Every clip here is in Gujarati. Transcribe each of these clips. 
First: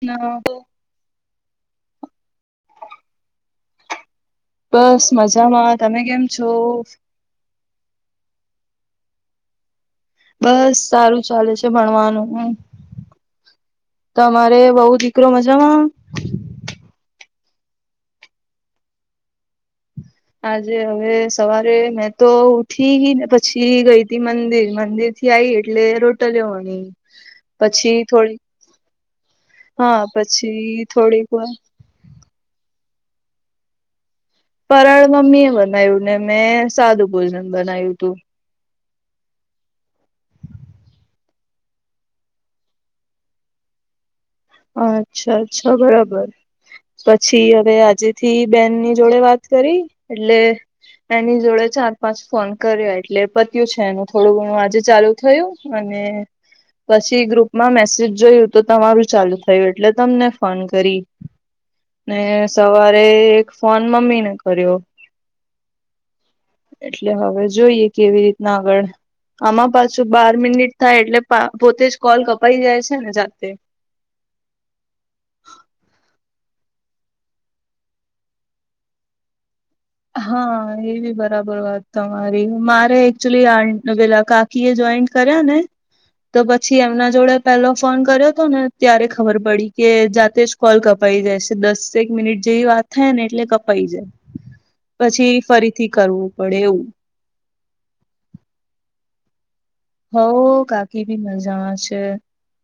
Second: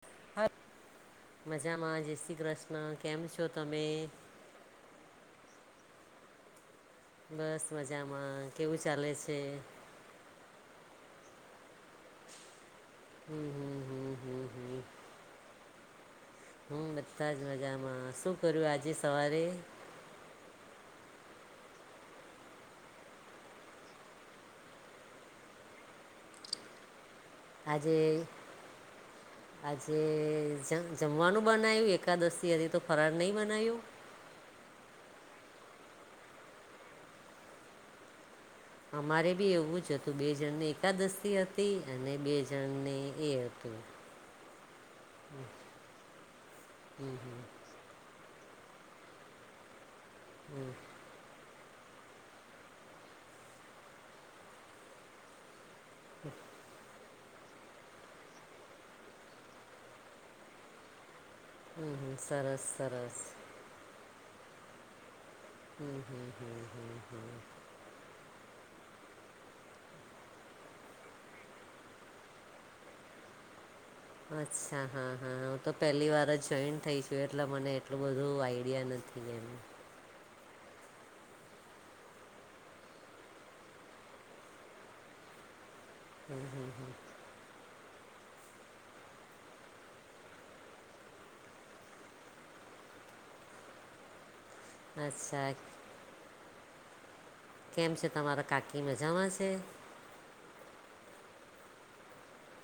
હ હા [unintelligible] મજામાં જયસી કૃષ્ણ કેમ છો તમે બસ મજામાં તમે કેમ છો બસ મજામાં. કેવું ચાલે છે? બસ સારું ચાલે છે ભણવાનું હમ. હમ હમ હમ હમ તમારે હમ વહુ દીકરો મજામાં? હમ બધા જ મજામાં. શું કર્યું આજે સવારે? આજે હવે સવારે મેં તો ઉઠી ગી ને પછી ગઈતી મંદિર મંદિર થી આઇ એટલે રોટલીઓ વણી. આજે પછી થોડી આજે હા પછી જંગ થોડીક જમવાનું વાર બનાયું એક એકાદશી હતી તો ફરાળ નહીં બનાયું? ફરાળ મમ્મીએ બનાયું ને મેં સાદું ભોજન બનાયું તું. અમારે બી એવું જ હતું બે જણને એકાદશી હતી અને બે જણને એ હતું. અચ્છા અચ્છા બરાબર. પછી હવે આજે થી બેનની જોડે વાત કરી એટલે એની જોડે ચા પાંચ ફોન કર્યો એટલે પત્યું છે એનું થોડું ઘણું આજે ચાલુ થયું. અને પછી ગ્રુપમાં મેસેજ જોયું તો તમારું ચાલુ થયું એટલે તમને ફોન કરી. હમ હમ ને સરસ સવારે સરસ ફોન મમ્મીને કર્યો. હમ હમ હમ એટલે હવે જોઈએ કેવી રીત ના આગળ આમાં પાછું બાર મિનિટ થાય એટલે પોતે જ કોલ કપાઈ જાય છે ને જાતે? અચ્છા હા હા હું તો પહેલી વાર જ જોઈન થઈ છું એટલે મને એટલું બધું આઈડિયા નથ થી એમ. હા એ બી બરાબર વાત તમારી. મારે એકચુલી આ [inaudible] કી એ જોઈન્ટ કર્યા ને તો પછી એમના જોડે પેલો ફોન કર્યો તો ને ત્યારે ખબર પડી કે જાતે જ કોલ કપાઈ જાય છે. દસેક મિનિટ જેવી વાત થાય ને એટલે કપાઈ જાય. પછી અચ્છા ફરીથી કરવું પડે એવું. કેમ છે તમારા કાકી મજામાં છે? હોવ કાકી ભી મજામાં છે.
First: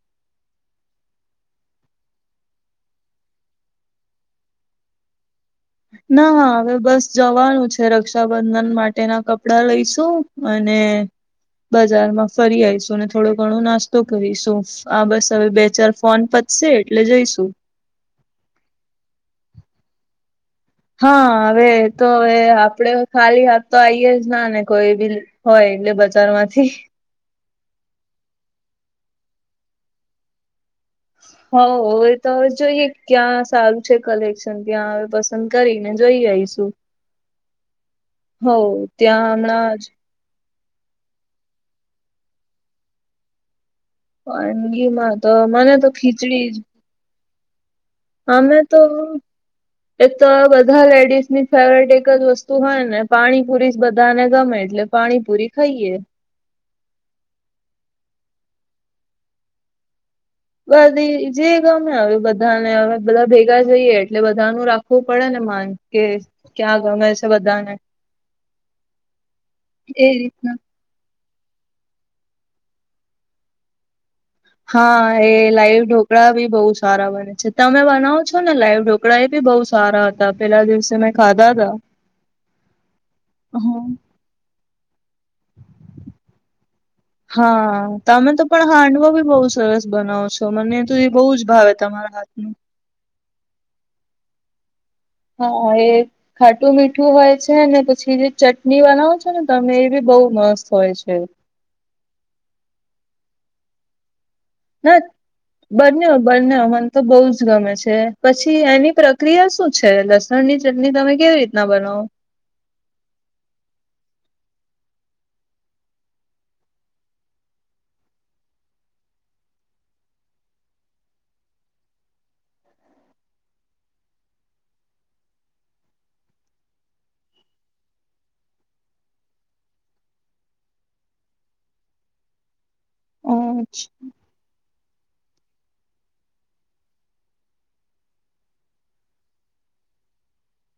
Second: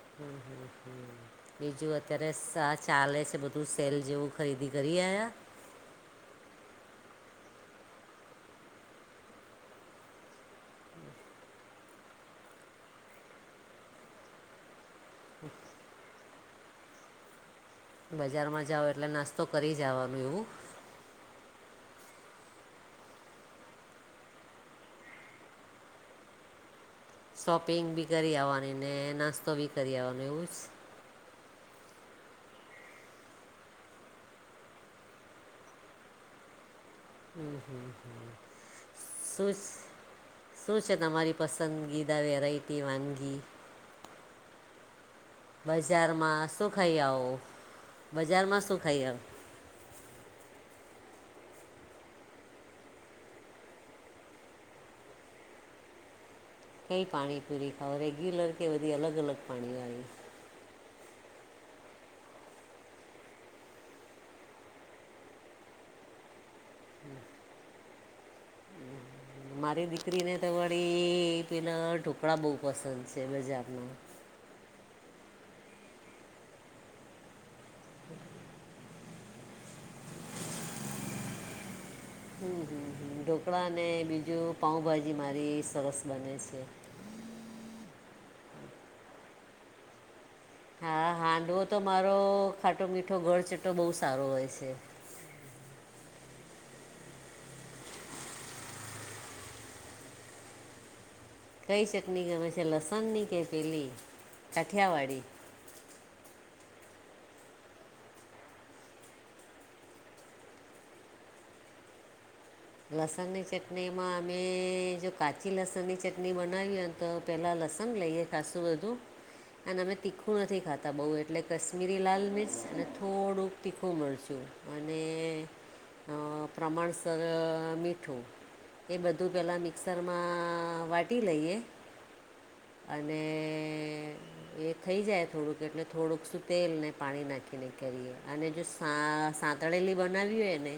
હમ હમ હમ બીજું અત્યારે સા ચાલે છે બધું સેલ જેવું ખરીદી કરી આવ્યા? ના હવે બસ જવાનું છે, રક્ષાબંધન માટેના કપડા લઈશું. અને બજારમાં ફરી આઈશું અને થોડો ઘણો નાસ્તો કરીશું. હા બસ હવે બે ચાર ફોન પતશે એટલે જઈશું. બજારમાં જાઓ એટલે નાસ્તો કરી જ આવાનું એવું? હા હવે એતો હવે આપડે ખાલી હાથ તો આઈએે જ ના ને કોઈ બી હોય એટલે બજાર માંથી શોપિંગ બી કરી આવવાની ને નાસ્તો બી કરી આવવાનું એવું છ હોવ હવે તો હવે જોઈએ ક્યાં સારું છે કલેક્શન ત્યાં હવે બસ કરીને જોઈ આઈશું હોવ ત્યાં શું હમણાં જ શું છે તમારી પસંદગીદા વેરાયટી, વાનગી? વાનગીમાં તો મને તો ખીચડી જ ખઈ આઓ. તમે તો એક તો બધા લેડીઝની ફેવરેટ એક જ વસ્તુ હોય ને પાણીપુરી જ બધાને ગમે એટલે પાણીપૂરી ખઈએ. કઈ પાણી પૂરી ખાઓ રેગ્યુલર કે બધી અલગ અલગ પાણી વાળી? બધ જે ગમે હવે બધાને હવે બધા ભેગા જઈએ એટલે બધાનું રાખવું પડે ને માન. કે ક્યાં ગમે છે બધાને? મારી એ દીકરીને તો. રીતના પેના ઢોકળા બહુ પસંદ છે બજાર ના. હા, એ લાઈવ ઢોકળા ભી બહુ સારા બને છે, તમે બનાવો છો ને લાઈવ ઢોકળા? ઢોકળા એ બી બહુ સારા હતા, પેલા દિવસે મેં ખાધા તા. હમ, હમ, હ, ઢોકળા અને બીજું પાઉભાજી મારી સરસ બને છે. હા, તમે તો પણ હાંડવો બી બહુ સરસ બનાવ છો? તો મને તો એ બહુ જ ભાવે તમારા હાથ નું. ચટો મીઠો, ઘર ચટો બહુ સારો હોય છે. હ, એ. ખાટું મીઠું હોય છે ને, પછી જે ચટણી બનાવો છો ને, તમે એ બી બહુ મસ્ત હોય છે. કઈ શટની ગમે છે, લસણની કે, પેલી ના કાઠિયાવાડી? બંને બંને, મને તો બહુ જ ગમે છે, પછી એની પ્રક્રિયા શું છે? લ લસણ ની ચટણી તમે કેવી રીતના બનાવો? લસણ ની ચટણી માં અમે જો, કાચી લસણ ની ચટણી બનાવી હોય. તો પહેલાં લસણ લઈએ ખાસું વધું. અને અમે તીખું નથી ખાતા બહુ, એટલે કાશ્મીરી લાલ મિર્ચ અને થોડુંક તીખું મરચું. અને પ્રમાણસર. અ મીઠું એ, બધું પહેલાં મિક્સરમાં વાટી લઈએ. અને અ એ થઈ જાય થોડુંક, એટલે થોડુંક શું તેલને પાણી નાખીને કરીએ, અને જો હા, સાંતળેલી બનાવી હોય ને.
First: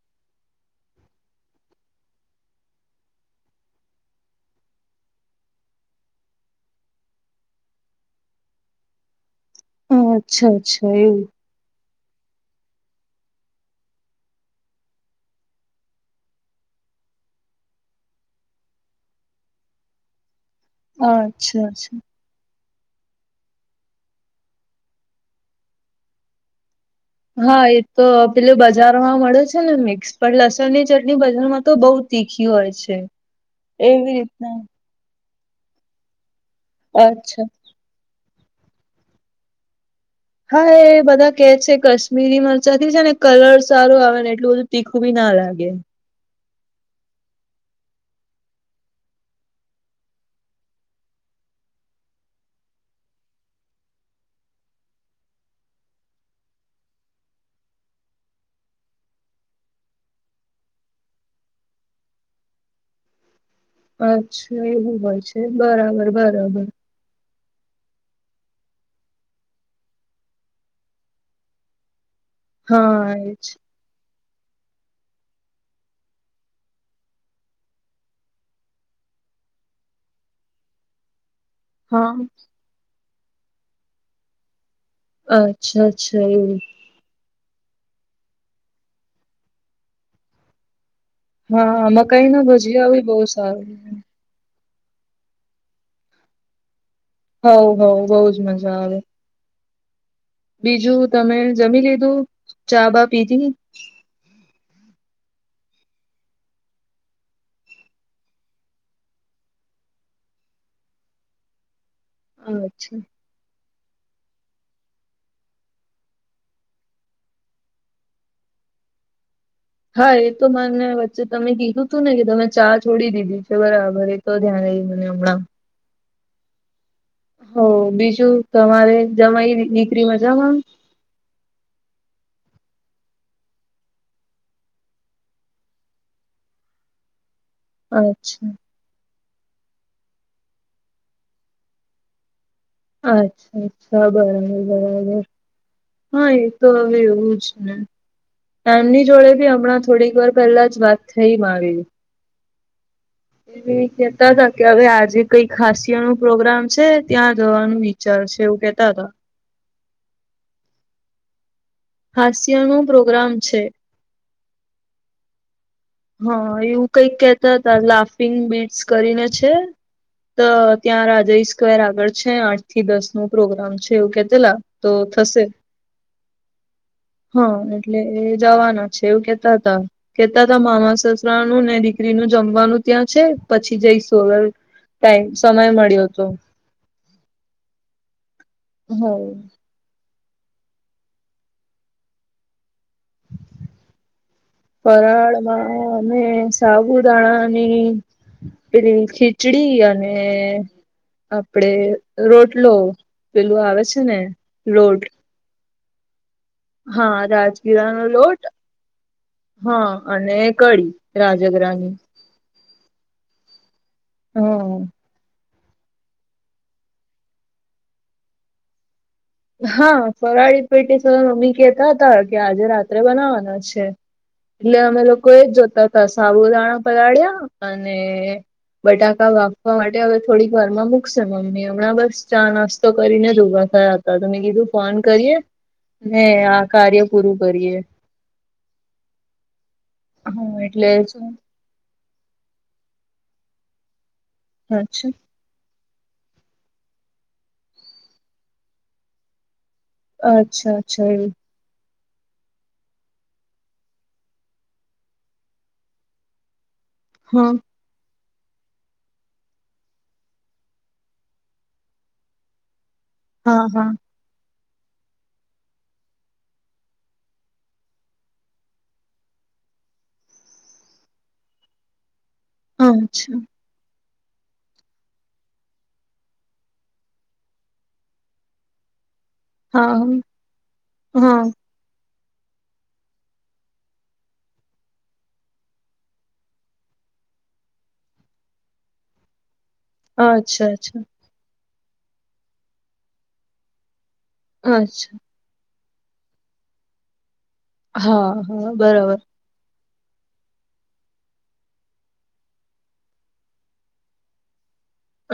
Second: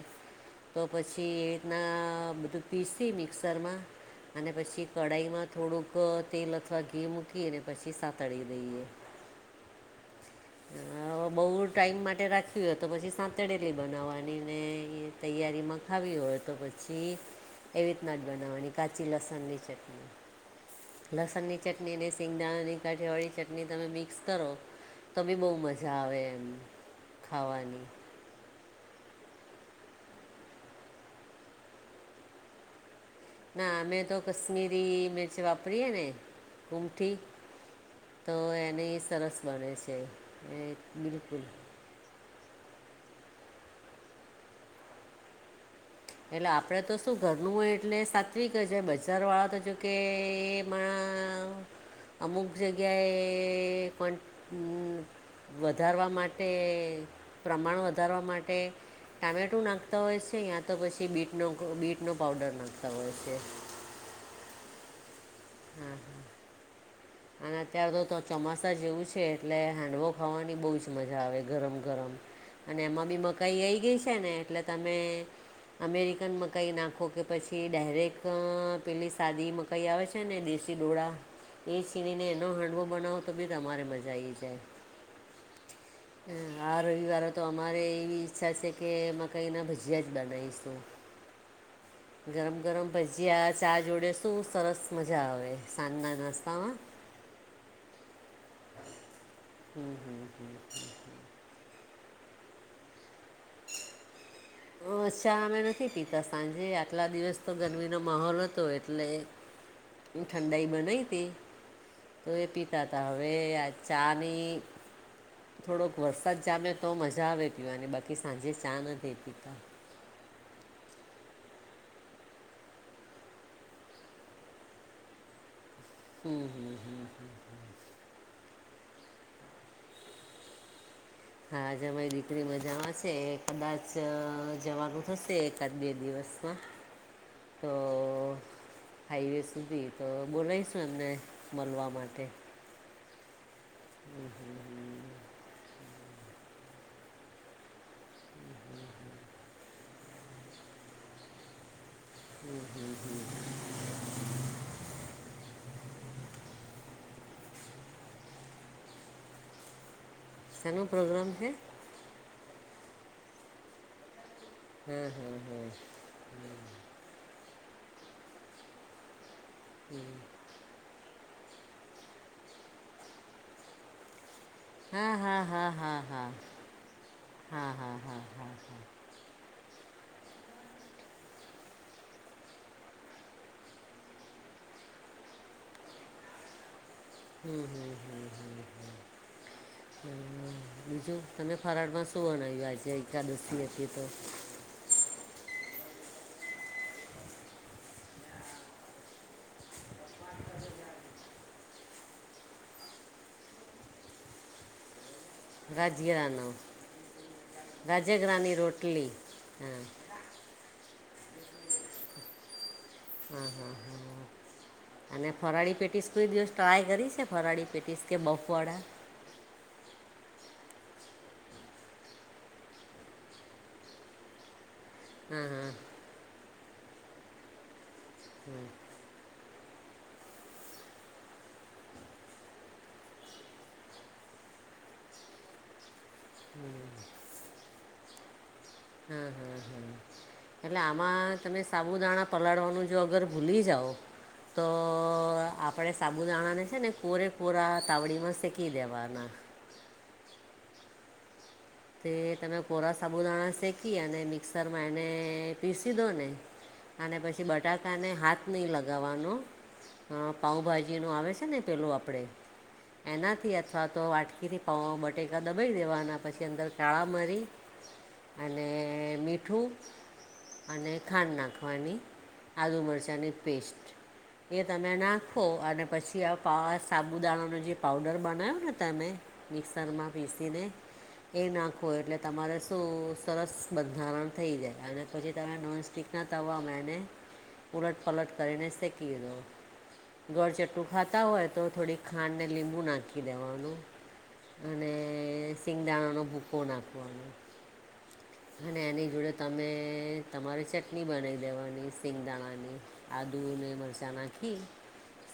તો પછી એ રીતના બધું પીસી મિક્સરમાં. અને પછી કઢાઈમાં થોડુંક તેલ. ઘી મૂકીને, પછી સાતળી દઈએ. હ, અચ્છા, અચ્છા, એવું. અ, બહુ ટાઈમ માટે રાખવી હોય તો, પછી સાંતડેલી બનાવવાની ને, એ તૈયારીમાં ખાવી હોય તો પછી. પશી એવી રીતના જ બનાવાની, કાચી લસણ ની ચટણી, લસણની. અચ્છા ચટણી અચ્છા અને સિંગદાણાની કાઠીવાળી ચટણી, તમે મિક્સ કરો. તો બી બહુ મજા આવે એમ. હા, એ ખાવાની તો. એટલે બજારમાં મળે છે ને, મિક્સ પણ લસણ ની ચટણી બજારમાં તો બહુ તીખી હોય છે. ના, મે એવી તો રીતના કશમીરી મિર્ચ વાપરી એને ઘૂંગઠી. અચ્છા તો એને સરસ બને છે. હા, એ બધા કે છે કશ કાશમીરી મરચા થી છે ને, કલર સારો આવે ને, એટલું બધું તીખું બી ના લાગે. એટલે આપડે તો શું ઘરનું હોય, એટલે સાત્વિક જ બજાર વાળા તો જો કે એ. માં અમુક જગ્યાએ કો વધારવા માટે, પ્રમાણ વધારવા માટે. ટામેટો નાખતા હોય છે, યા તો પછી બીટ ન બીટ નો પાવડર નાખતા હોય છે. અચ્છા, એવું હોય છે. બરાબર, બરાબર. અને અત્યાર તો તો ચોમાસા જેવું છે, એટલે હેડવો ખાવાની બહુ જ મજા આવે, ગરમ-ગરમ. અને હા મમ્મી એ જ મકાઈ આઈ ગઈ છે ને, એટલે તમે. અમેરિકન મકાઈ નાખો કે, પછી ડાયરેક્ટ પેલી સાદી. કાઈ આવે છે ને, દેશી ડોળા. એ હા છીણીને એનો હાંડવો બનાવો તો બી તમારે મજા આવી જાય. અચ્છા અચ્છા અ, એવુ આ રવિવારે તો અમારે એવી ઈચ્છા છે કે અ મકાઇ ના ભજીયા જ બનાવીશું. હા મકાઈ ના ગરમ - ગરમ ભજીયા બી બહુ ભજીયા ચા સારું જોડે શું સરસ મજા આવે સાંજના નાસ્તામાં. હવ હવ બહુ જ મજા આવે હમ્મ હમ્મ બીજું તમે જમી લીધું ચા બા પીધી અ ચા અમે નથી પીતા સાંજે આટલા દિવસ તો ગરમીનો મહોલ હતો એટલે ઠંડાઈ બનાઈ હતી તો એ પીતા અચ્છા હતા. હવે આ ચાની થોડોક વરસાદ જામેં તો મજા આવે પીવાની ને બાકી સાંજે ચા નથી પીતા હા એ તો માને વચ્ચે તમે કીધું તું ને કે તમે ચા છોડી દીધી છે. બરાબર ધ્યાન ઈ નમણા હમ્મ હમ્મ હમ્મ હ બીજું તમારે જવાય દીકરી માંજામાં હાજમારી દીકરી મજામાં છે કદાચ જવાનું થશે એકાદ બે દિવસમાં તો અચ્છા હાઈવે સુધી તો બોલાવીશું એમને મળવા માટે અચ્છા અચ્છા બરાબર બરાબર હા એ તો હવે એવું જ ને એમની જોડે ભી હમણાં થોડીક વાર પેલા જ વાત થઈ મારી હમ્મ હમ્મ હમ્મ કેતા હતા કે હવે આજે કઈ ખાસય નું પ્રોગ્રામ છે ત્યાં જવાનું વિચાર છે એવું કેતા હતા સેનો પ્રોગ્રામ છે હાસ્ય નો પ્રોગ્રામ છે હમ્મ હમ્મ હમ્મ હા એવું કઈક કેહેતા હતા લાફિંગ બીટ્સ કરીને છે તો ત્યાં રાજા સ્ક્વેર આગળ છે આઠ થી દસ નું પ્રોગ્રામ છે એવું કે તે લા હા હા હા હા હા હા હા એટલે હા હા હા જવાના છે એવું કેતા હતા કેતા મામા સસરા નું ને દીકરીનું જમવાનું ત્યાં છે પછી જઈ શુ ટાઈમ સમય મળ્યો હતો હમ્મ હમ્મ હમ્મ હા બીજું તમે ફરાળમાં શું અનાવ્યું આજે એકાદસી હતી તો ફરાળ માં અને સાબુદાણાની પેલી ખીચડી અને આપડે રોટલો પેલું આવે છે ને રોટ ગજીયાનો હા રાજગીરાનો લોટ રોટલી હા અને કડી રાજગ્રા ની હ હ હ હ અને ફરાળી પેટીસ કોઈ દિવસ ટ્રાય કરી છે ફરાળી પેટીસ કે બફવાળા હા ફરાળી પેટે મમ્મી કેતા હતા કે આજે રાત્રે બનાવાના છે. એટલે અમે લોકો. કો એ હા હા જોતા ત સાબુદાણા પલાળ્યા અને બટાકા વા વા માટે હવે થોડીક વાર માં મૂકશે મમ્મી હમણાં બસ ચા નાસ્તો કરીને જ ઊભા થયા હતા. તો તમે કીધું ફોન કરીએ ને આ કાર્ય પૂરું કરીએ. હા હા હમ હા એટલે અચ્છા આમાં તમે સાબુદાણા પલાળવાનું જો અગર ભૂલી જાઓ તો આપ આપણે સાબુદાણાને છે ને પુરેપરા તાવડીમાં શેકી દેવાના. અચ્છા અચ્છા એ તે તમે કોરા સાબુદાણા શેકી અને મિક્સરમાં એને પીસી દો ને અને પછી હા બટાકાને હાથ નહીં લગાવવાનો. હા પાઉભાજીનું આવે છે ને પેલું આપણે. એનાથી હા અથવા હા તો વાટકીથી પવા બટેકા દબવી દેવાના પછી પછી અંદર શાળા મરી અને મીઠું અને ખાંડ નાખવાની આદુ હા મરચાંની અચ્છા પેસ્ટ એ તમે નાખો અને પછી આ પા સાબુદાણાનો જે પાવડર બનાવ્યો ને તમે હા મિક્સરમાં પીસી ને એ હા નાખો એટલે તમારે શું સરસ બંધારણ થઈ જાય અને પછી તમે નોનસ્ટિક એના તવા મેને ઉલટ પલટ કરીને સેકી દો. હા અચ્છા ગોળચટ્ટું અચ્છા ખાતા હોય તો થોડીક ખાંડને લીંબુ નાખી દેવાનું. અને અચ્છા સિંગદાણાનો ભૂકો નાખવાનો. હા. હા અને એની બરાબર જોડે તમે તમારે ચટણી બનાવી દેવાની સિંગદાણાની આદુ ને મરચા નાખી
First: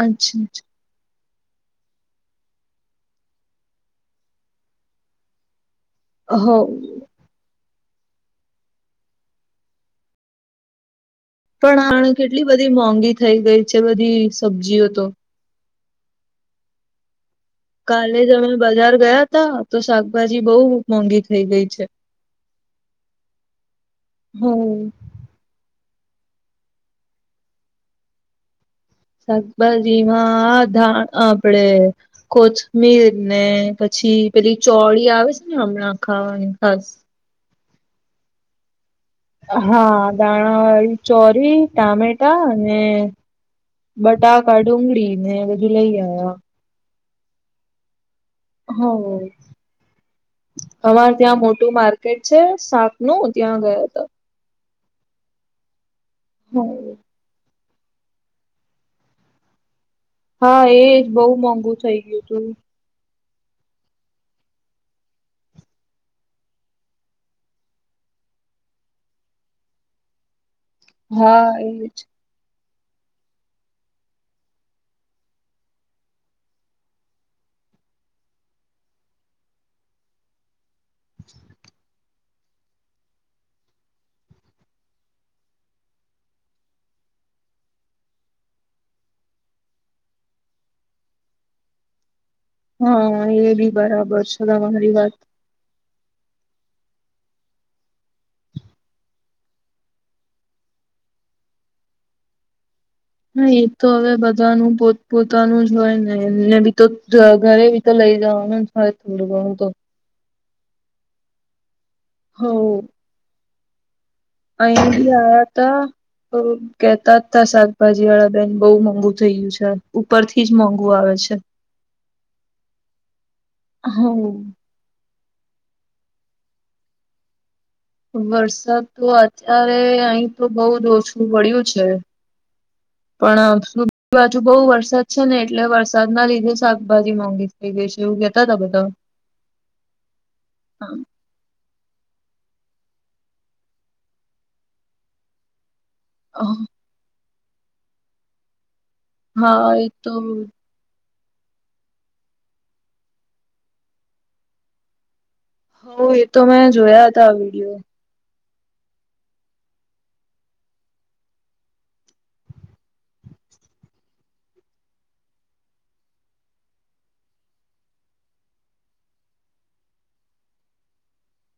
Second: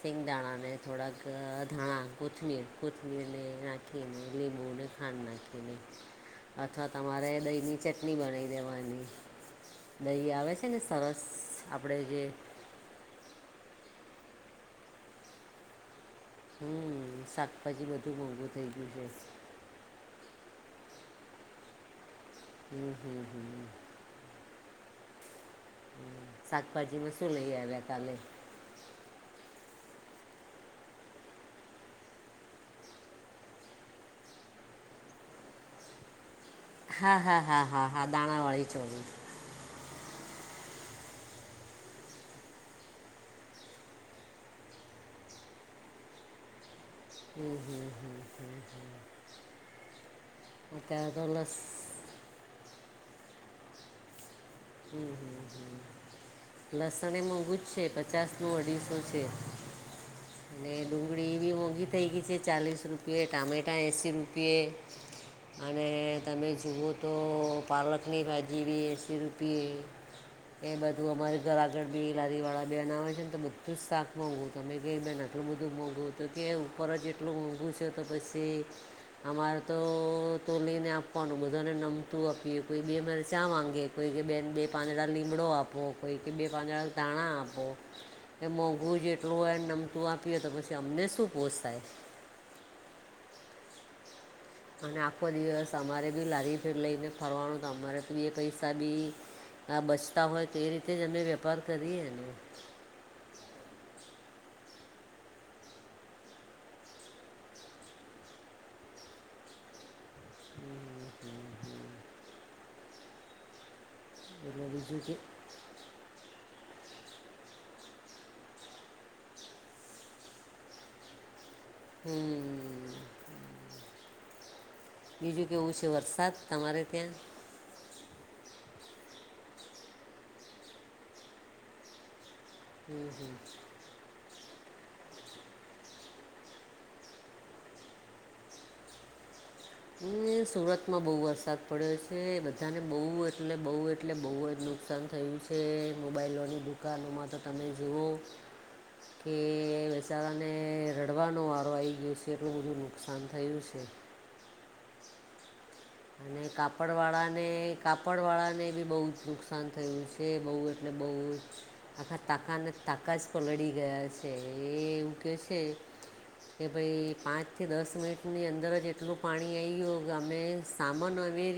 સિંગ અચ્છા દાણા ને થોડાક અ ધાણા કોથમીર કોથમીરને નાખીને લીંબુને ખાંડ નાખીને. અચ્છા હો અથવા તમારે દહી ની ચટણી બનાવી દેવાની દહી આવે છે ને. અશ. પણ આ કેટલી બધી મોંઘી થઈ ગઈ છે બધી સબ્જીઓ તો. હમ સાક કાલે જ અમે બજાર ગયા ત તો શાકભાજી બહુ મોંઘી થઇ ગઈ છે. હમ હમ હમ. હમ. શાકભાજીમાં શું લઈ આવ્યા કાલે. શાકભાજીમાં ધા આપડે. કોથમીર ને પછી પેલી ચોળી આવે છે ને હમણાં ખાવાની ખાસ. હા હા હા હા હા દાણાાવાળી ચોરી. હા દાણા વાળી ચોરી ટામેટા અને બટાકા ડુંગળી ને બધું લઈ આયા. હમ હમ હમ હમ. હ અત્યારે અમારે તો ત્યાં લસ મોટું માર્ગ કે છે સાપ નું ત્યાં ગયો હતો. હમ હમ હ હ લસણ એ મોઘુ. છે પચાસનું અઢીસો છે. હા અને એજ બહુ ડુંગળી બી મોંઘુ મોંઘી થઈ ગયું ગઈ છે હતું. ચાલીસ રૂપિયે ટામેટા એંસીી રૂપિયે. અને તમે જુઓ તો પાલકની ભાજી બી એસી આપીએ એ બાધું અમારે હા ઘર આગળ એજ બી લારીવાળા બેન આવે છે ને તો બધું જ શાક મોઘું તમે જે બે આટલું બધું મોંઘું તો કે ઉપર જ એટલું મોંઘું છે તો પછી અમારે તો તોલી ને આપવાનું બધાને નમતું આપીએ કોઈ બી અમારે ચા માંગયે કોઈ કે બેન બે પાંદડા લીમડો આપો કોઈ કે બે પાંદડા ધાણા આપો. કે મોંઘું જ એટલું હોયને નમતું આપીએ તો પછી અમને શું પોસાય. હા એ બી બરાબર છે. તમારી અને વાત આખો દિવસ અમારે બી લારી ફર લઈને ફરવાનો અમારે તો એ પૈસા બી હા બચતા હોય તો એ રીતે જ અમે વેપાર કરીએ ને હા એ તો હવે બધાનું પોત પોતાનું જ હોય ને એને બી તો ઘરે બી તો લઈ જવાનું. હય તું બી દેહુ તો હમમ હમમ હમમ હમમ. હા એટલે અયા બીજું ભી કે આયા તા કેતા હતા શાકભાજી વાળા બેન બઉ મોંઘુ થઈ ગયું છે ઉપર થી જ મોંઘુ આવે છે. [unintelligible] હમમ. હા. બીજું કેવું છે વરસાદ તમારે ત્યાં? વરસાદ તો અત્યારે અહી તો બો જ ઓછું પડ્યું છે. હમ હમ પણ શું આ બાજુ બો વરસાદ છે ને એટલે વરસાદ ના લીધે શાકભાજી મોંઘી થઈ ગઈ છે એવું કહેતા હતા બધા. [unintelligible] હમમ સુરતમાં બો વરસાદ પડે છે બધાને બહુ એટલે બહુ એટલે બહુ જ નુકસાન થયું છે. કે મોબાઈલોની દુકાનોમાં તો તમે જુઓ એ હા તો વસાવા ને કરવાનો વારો આવી ગયો છે એટલું બધું નુકસાન થયું છે. હ એ તો અને મેં કાપડ જોયા વાળા હતા ને વિડીયો કાપ કાપડવાળાને બી બો જ નુકસાન થયું છે બો એટલે બો જ આખા તાકાને તાકા જ પલળી ગયા છે એ એવું કે છે કે ભાઈ પાંચ કે દસ મિનિટની અંદર જ એટલું પાણી આવી ગયું કે અમે સામાન અને